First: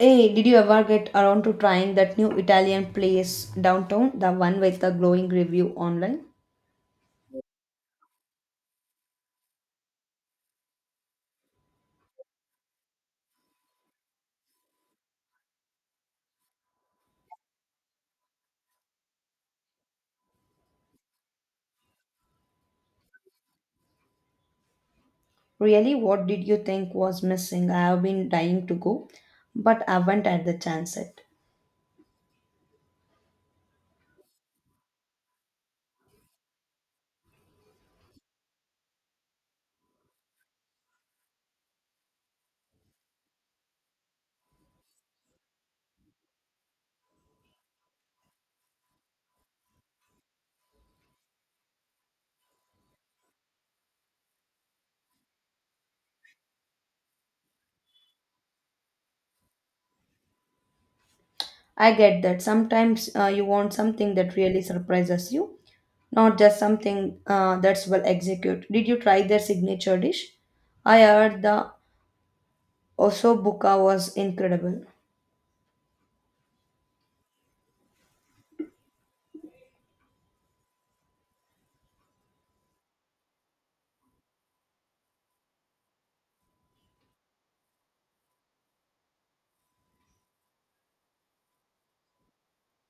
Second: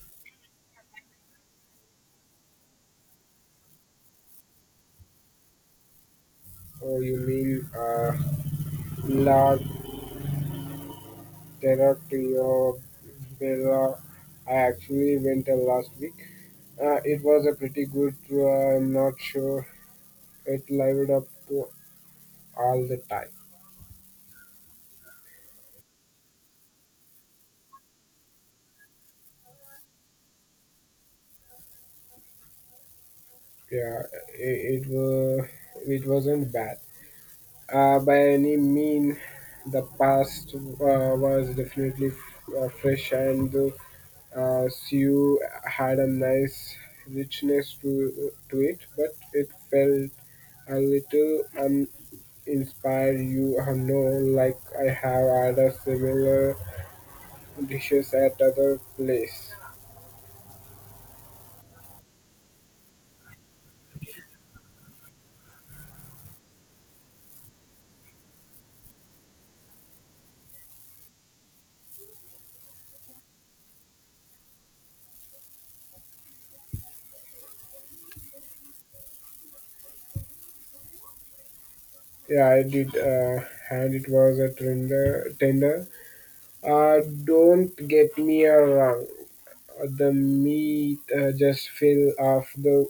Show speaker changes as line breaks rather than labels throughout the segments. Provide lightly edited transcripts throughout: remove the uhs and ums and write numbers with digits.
Hey, did you ever get around to trying that new Italian place downtown, the one with the glowing review online?
Oh, you mean La Terra Trio Bella? I actually went last week. It was a pretty good tour. I'm not sure it lived up to all the time.
Really, what did you think was missing? I have been dying to go, but haven't had the chance yet.
Yeah, it was it wasn't bad by any mean. The past was definitely fresh, and the stew had a nice richness to it, but it felt a little uninspired. Like I have had a similar dishes at other place.
I get that sometimes you want something that really surprises you, not just something that's well executed. Did you try their signature dish? I heard the osobuka was incredible.
Yeah, I did, and it was a tender. Tender. Don't get me wrong. The meat just fell off the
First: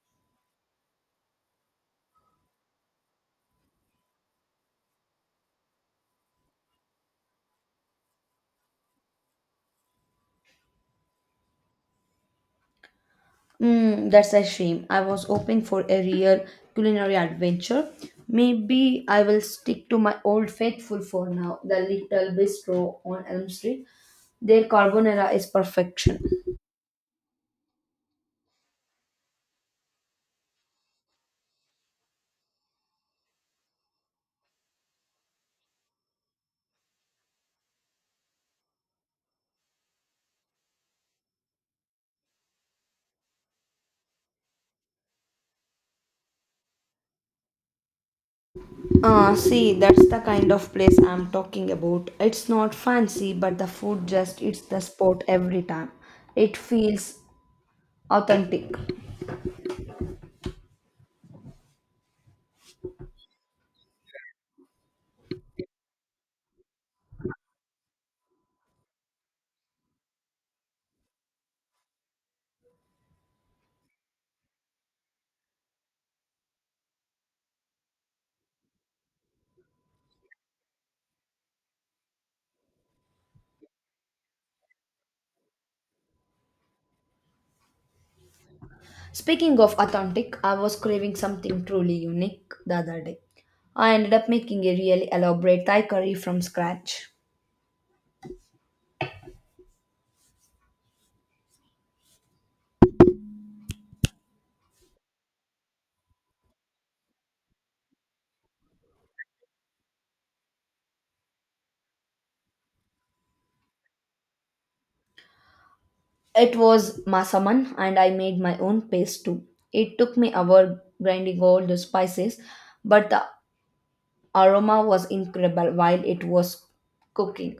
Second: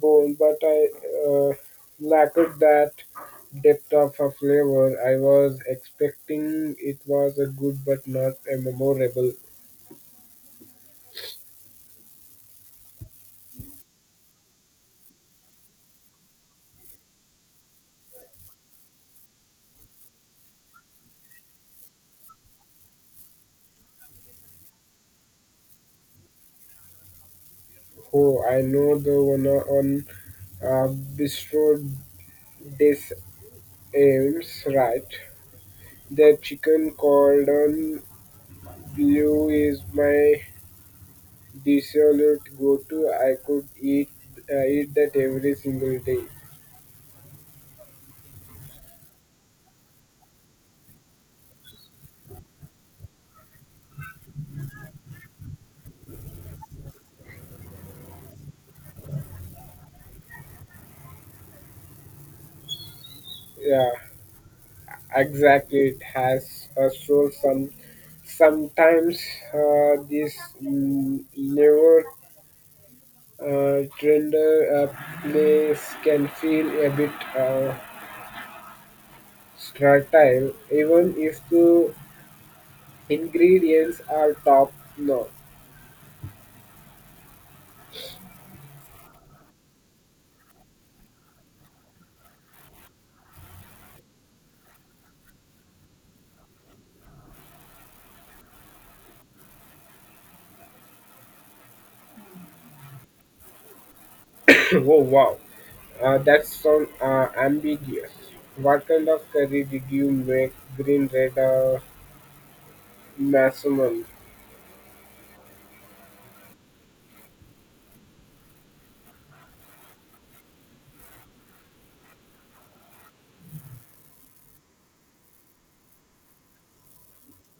bone, but I uh, lacked that depth of a flavor. I was expecting it was a good but not a memorable.
Mm, that's a shame. I was hoping for a real culinary adventure. Maybe I will stick to my old faithful for now, the little bistro on Elm Street. Their carbonara is perfection.
Oh, I know the one on uh, Bistro des Ames, right? The chicken cordon bleu is my dissolute go-to. I could eat eat that every single day.
Ah, see, that's the kind of place I'm talking about. It's not fancy, but the food just hits the spot every time. It feels authentic.
Yeah. Exactly, it has a soul. Sometimes this newer trender place can feel a bit sterile, even if the ingredients are top notch.
Speaking of authentic, I was craving something truly unique the other day. I ended up making a really elaborate Thai curry from scratch.
Oh wow, that sounds ambiguous. What kind of curry did you make? Green, red, maximum?
It was masaman, and I made my own paste too. It took me hour grinding all the spices, but the aroma was incredible while it was cooking.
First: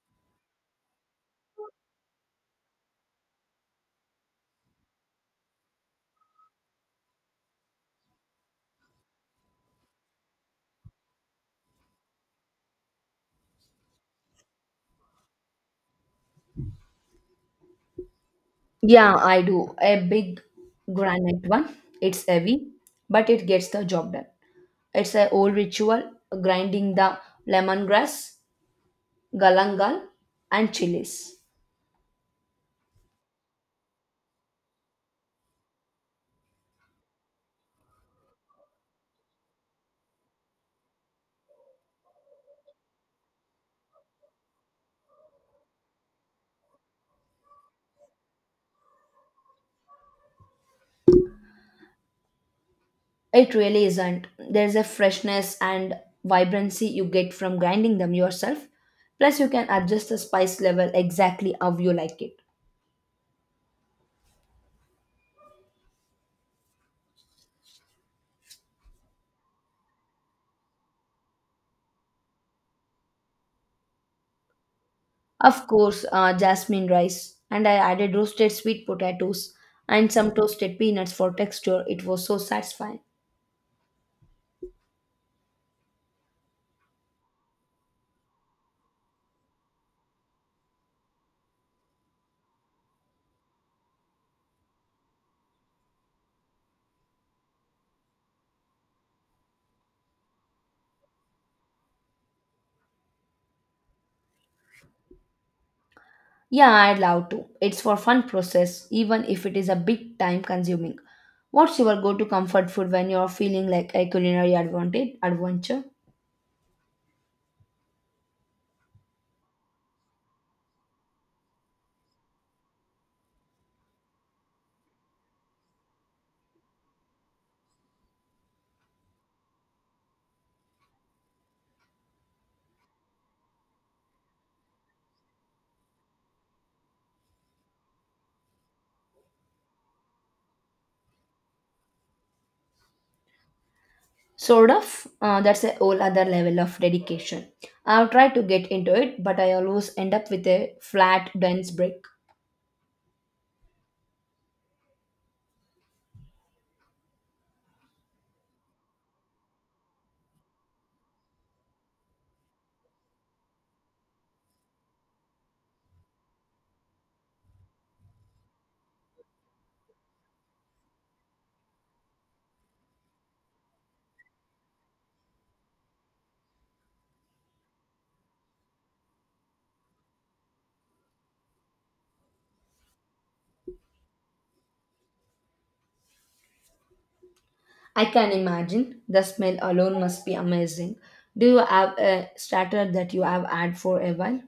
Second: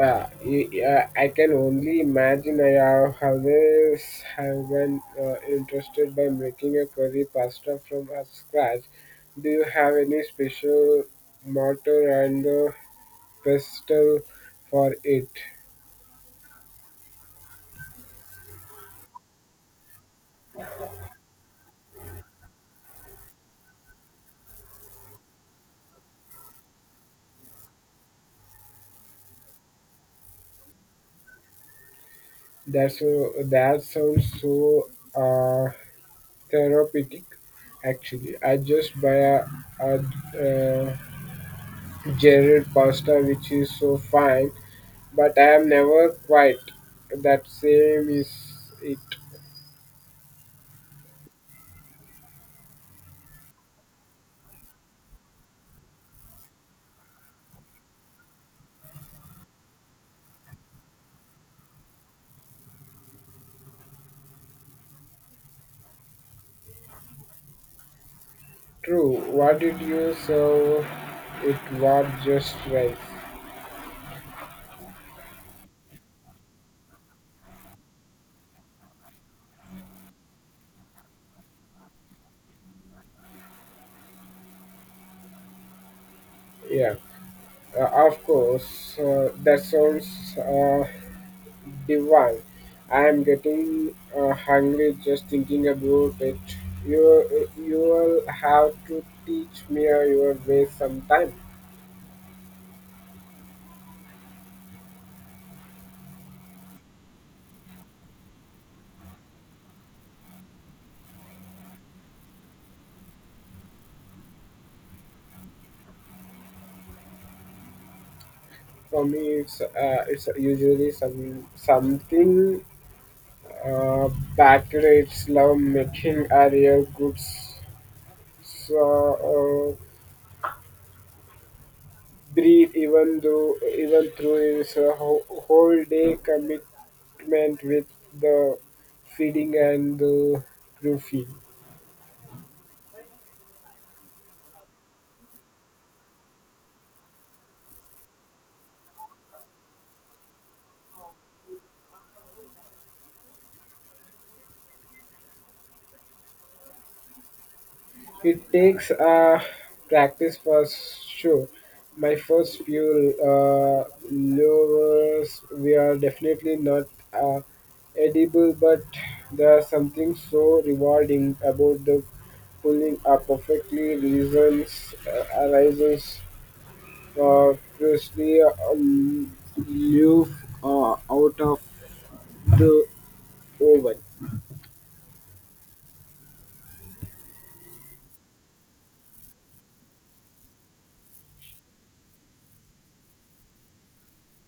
Yeah, I can only imagine. I have always have been interested by making a curry pasta from scratch. Do you have any special mortar and pestle for it?
Yeah, I do. A big granite one. It's heavy, but it gets the job done. It's a old ritual grinding the lemongrass galangal, and chilies.
That sounds so uh, therapeutic. Actually, I just buy a uh, Jared pasta which is so fine but I am never quite that same. Is it
It really isn't. There's a freshness and vibrancy you get from grinding them yourself. Plus, you can adjust the spice level exactly how you like it.
true? What did you serve? It was just rice.
Of course, jasmine rice, and I added roasted sweet potatoes and some toasted peanuts for texture. It was so satisfying.
Yeah, of course. That sounds uh, divine. I am getting hungry just thinking about it. You you will have to teach me your way sometime.
Yeah, I'd love to. It's for fun process, even if it is a bit time consuming. What's your go-to comfort food when you're feeling like a culinary advantage adventure?
For me, it's usually something. Uh, Patriots love making Ariel goods so, breathe even through his whole day commitment with the feeding and the roofing.
Sort of. That's a whole other level of dedication. I've tried to get into it, but I always end up with a flat, dense break.
It takes practice for sure. My first few lures were definitely not uh, edible, but there's something so rewarding about the pulling a perfectly reasons arises uh, freshly lure out of the oven.
I can imagine. The smell alone must be amazing. Do you have a starter that you have had for a while?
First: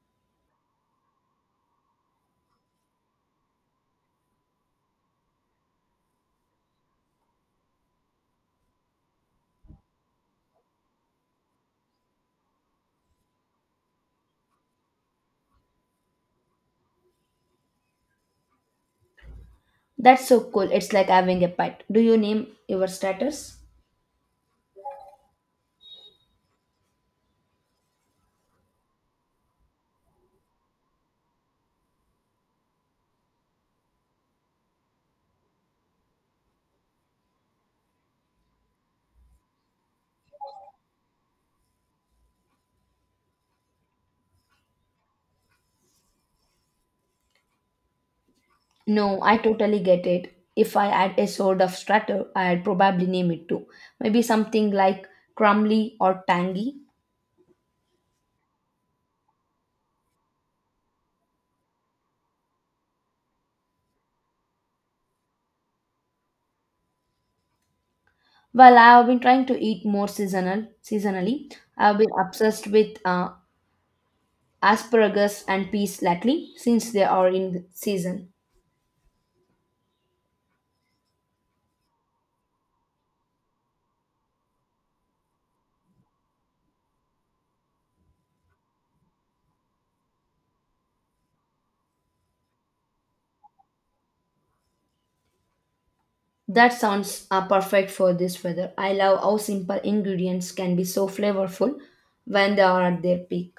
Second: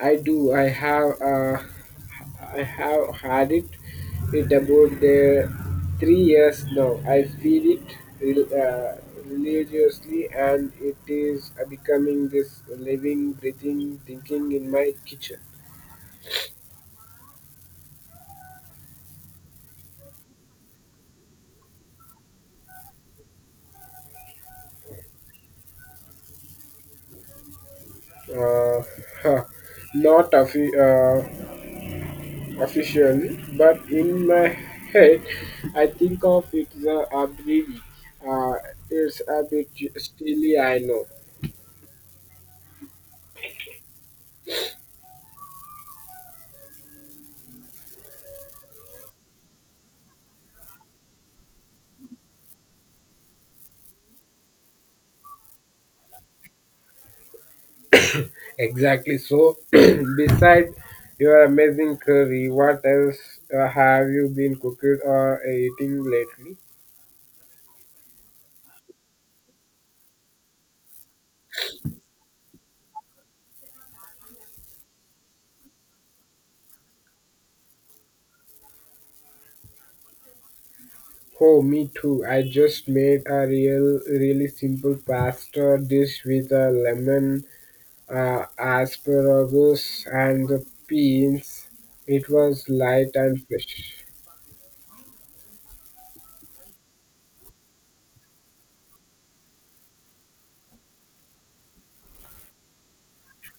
I do. I have. I have had it. It about there, 3 years now. I feel it rel- uh, religiously, and it is becoming this living, breathing, thinking in my kitchen.
That's so cool. It's like having a pet. Do you name your starters?
Uh, huh, not officially, but in my head, I think of it as a baby. Uh, it's a bit steely, I know.
No, I totally get it. If I had a sort of starter, I'd probably name it too. Maybe something like crumbly or tangy.
Exactly. So, beside your amazing curry, what else have you been cooking or eating lately?
Well, I have been trying to eat more seasonal seasonally. I've been obsessed with asparagus and peas lately since they are in season.
Oh, me too. I just made a really simple pasta dish with a lemon, asparagus, and the peas. It was light and fresh.
That sounds perfect for this weather. I love how simple ingredients can be so flavorful when they are at their peak.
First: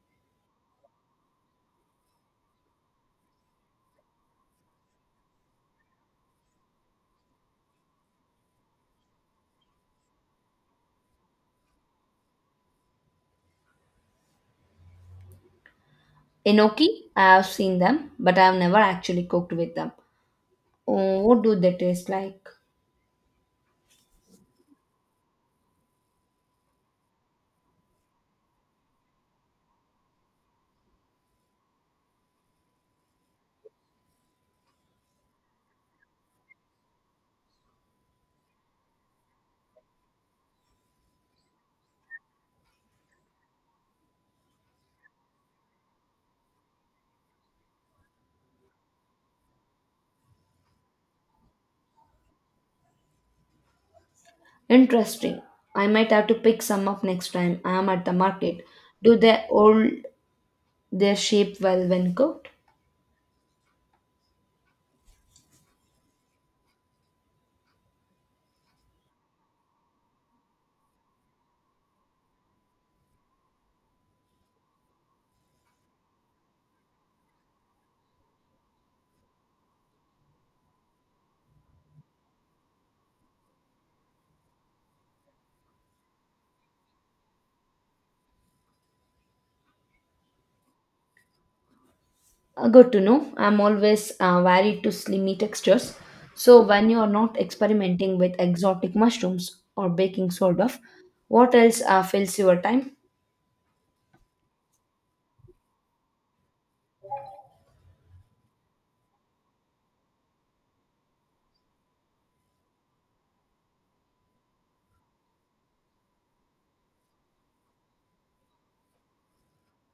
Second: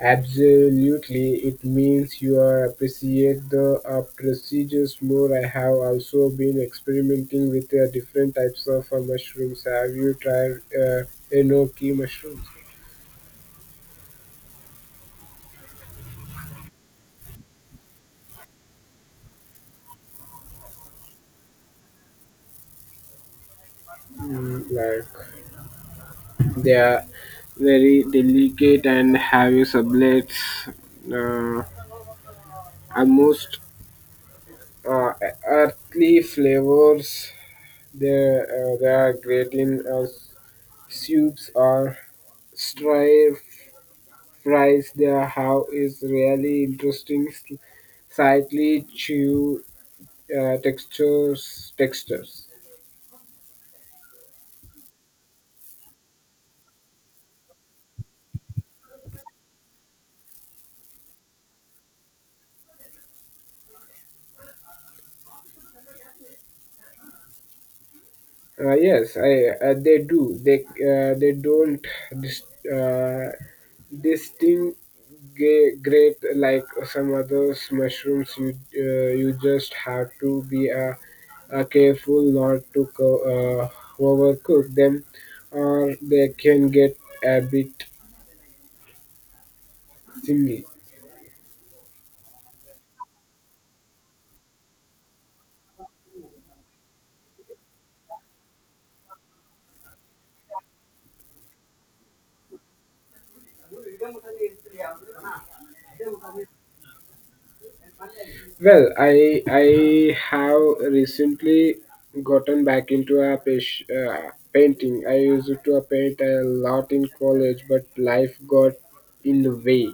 Absolutely, it means you are appreciate the procedures more. I have also been experimenting with different types of mushrooms. Have you tried enoki mushrooms?
Enoki, I have seen them, but I have never actually cooked with them. Oh, what do they taste like?
Mm, like they are very delicate and have a sublets, uh, almost uh, earthly flavors. They are great in soups or stir fries they have is really interesting, slightly chew textures. Textures.
Interesting. I might have to pick some up next time I am at the market. Do they hold their shape well when cooked?
Yes, I they do. They don't dis- uh, distinguish great like some others mushrooms. You just have to be careful not to uh, overcook them, or they can get a bit similar.
Good to know. I'm always varied to slimy textures. So, when you are not experimenting with exotic mushrooms or baking soda, what else fills your time?
Well, I have recently gotten back into a painting. I used to paint a lot in college, but life got in the way.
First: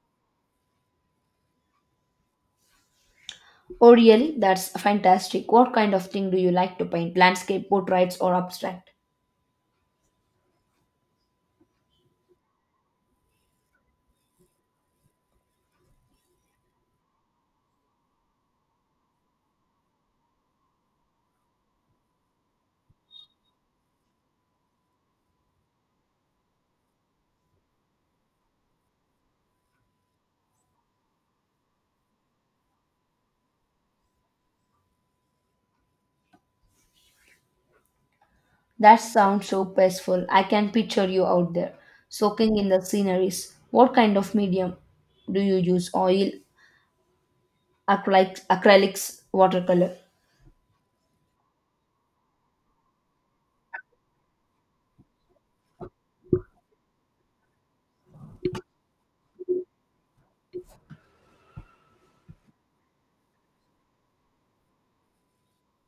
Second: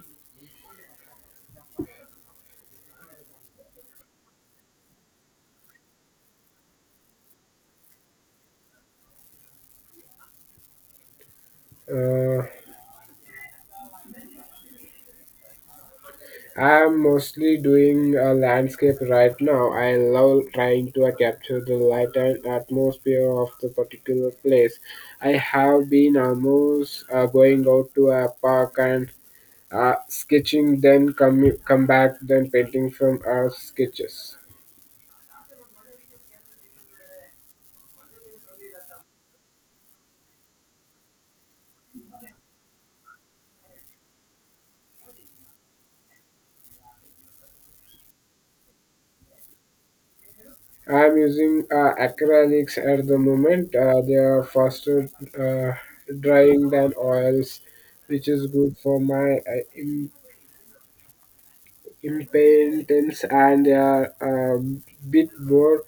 Oh, really? That's fantastic. What kind of thing do you like to paint? Landscape, portraits, or abstract?
Uh, I'm mostly doing a landscape right now. I love trying to capture the light and atmosphere of the particular place. I have been almost going out to a park and sketching, then come back, then painting from sketches.
That sounds so peaceful. I can picture you out there, soaking in the sceneries. What kind of medium do you use? Oil, acrylics, acrylics watercolor?
I'm using acrylics at the moment. They are faster uh, drying than oils, which is good for my impatience, and they are a bit more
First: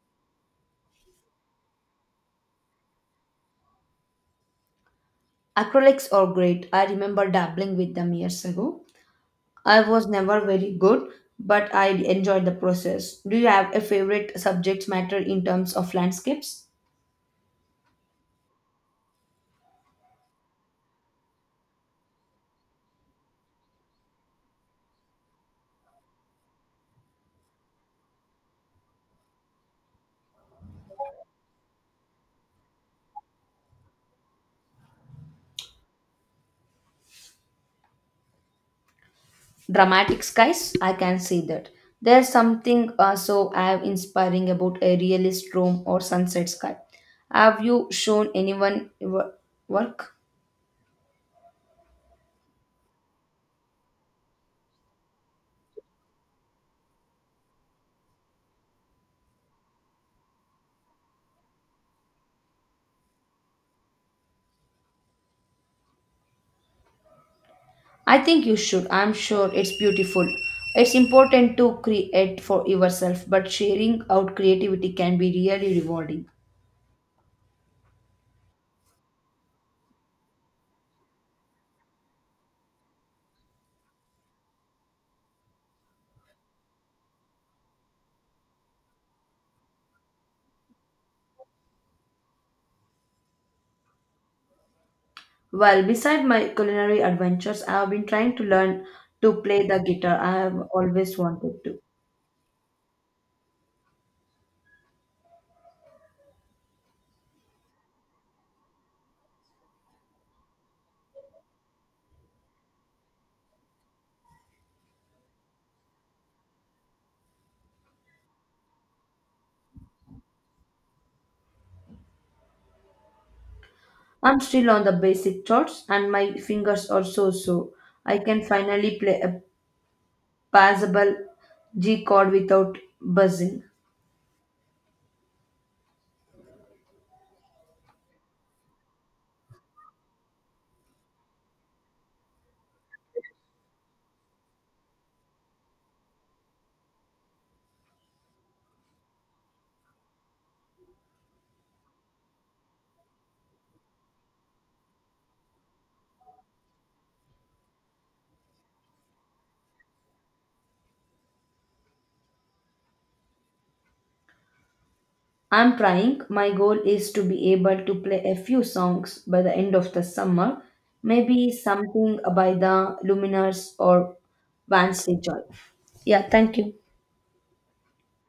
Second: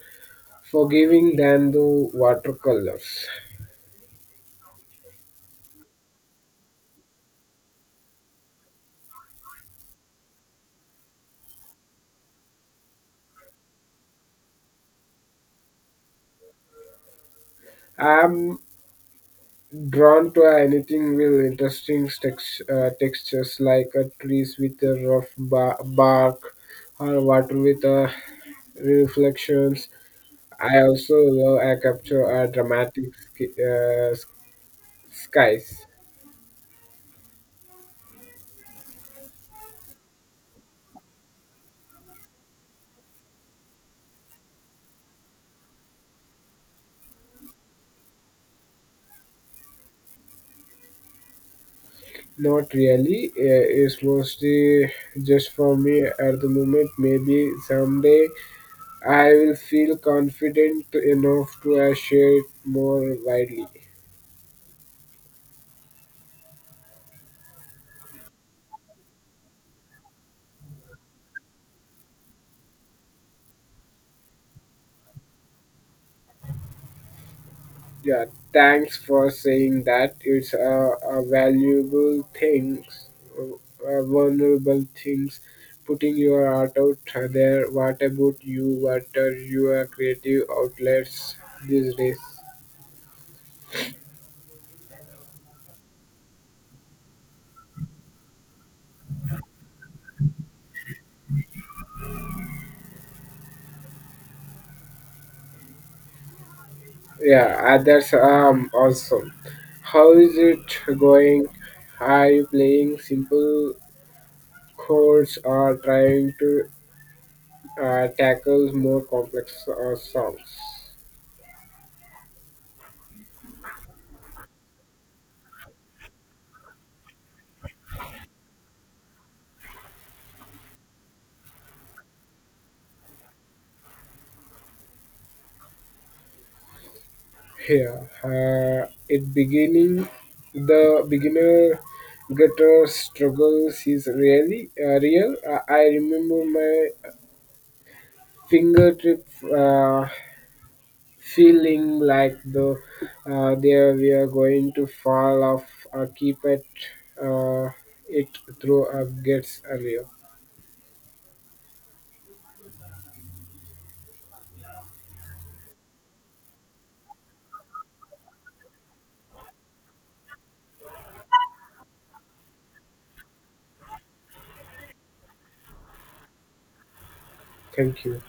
forgiving than the watercolors.
Acrylics are great. I remember dabbling with them years ago. I was never very good, but I enjoyed the process. Do you have a favorite subject matter in terms of landscapes?
I'm drawn to anything with interesting textures like trees with a rough bark or water with reflections. I also love a capture a dramatic skies.
Dramatic skies, I can see that. There's something so awe inspiring about a realist room or sunset sky. Have you shown anyone work?
Not really. It's mostly just for me at the moment. Maybe someday I will feel confident enough to share it more widely.
I think you should. I'm sure it's beautiful. It's important to create for yourself, but sharing out creativity can be really rewarding.
Yeah, thanks for saying that. It's a valuable things, vulnerable things, putting your art out there. What about you? What are your creative outlets these days?
Well, beside my culinary adventures, I have been trying to learn to play the guitar. I have always wanted to.
Yeah, that's awesome. How is it going? Are you playing simple chords or trying to tackle more complex songs?
I'm still on the basic chords, and my fingers are so so. I can finally play a passable G chord without buzzing.
Here, it beginning the beginner guitar struggles is really real. I remember my fingertip feeling like the there we are going to fall off. Keep it uh, it through up gets earlier.
I'm trying. My goal is to be able to play a few songs by the end of the summer, maybe something by the Luminers or Vance Joy. Yeah, thank you.
Thank you.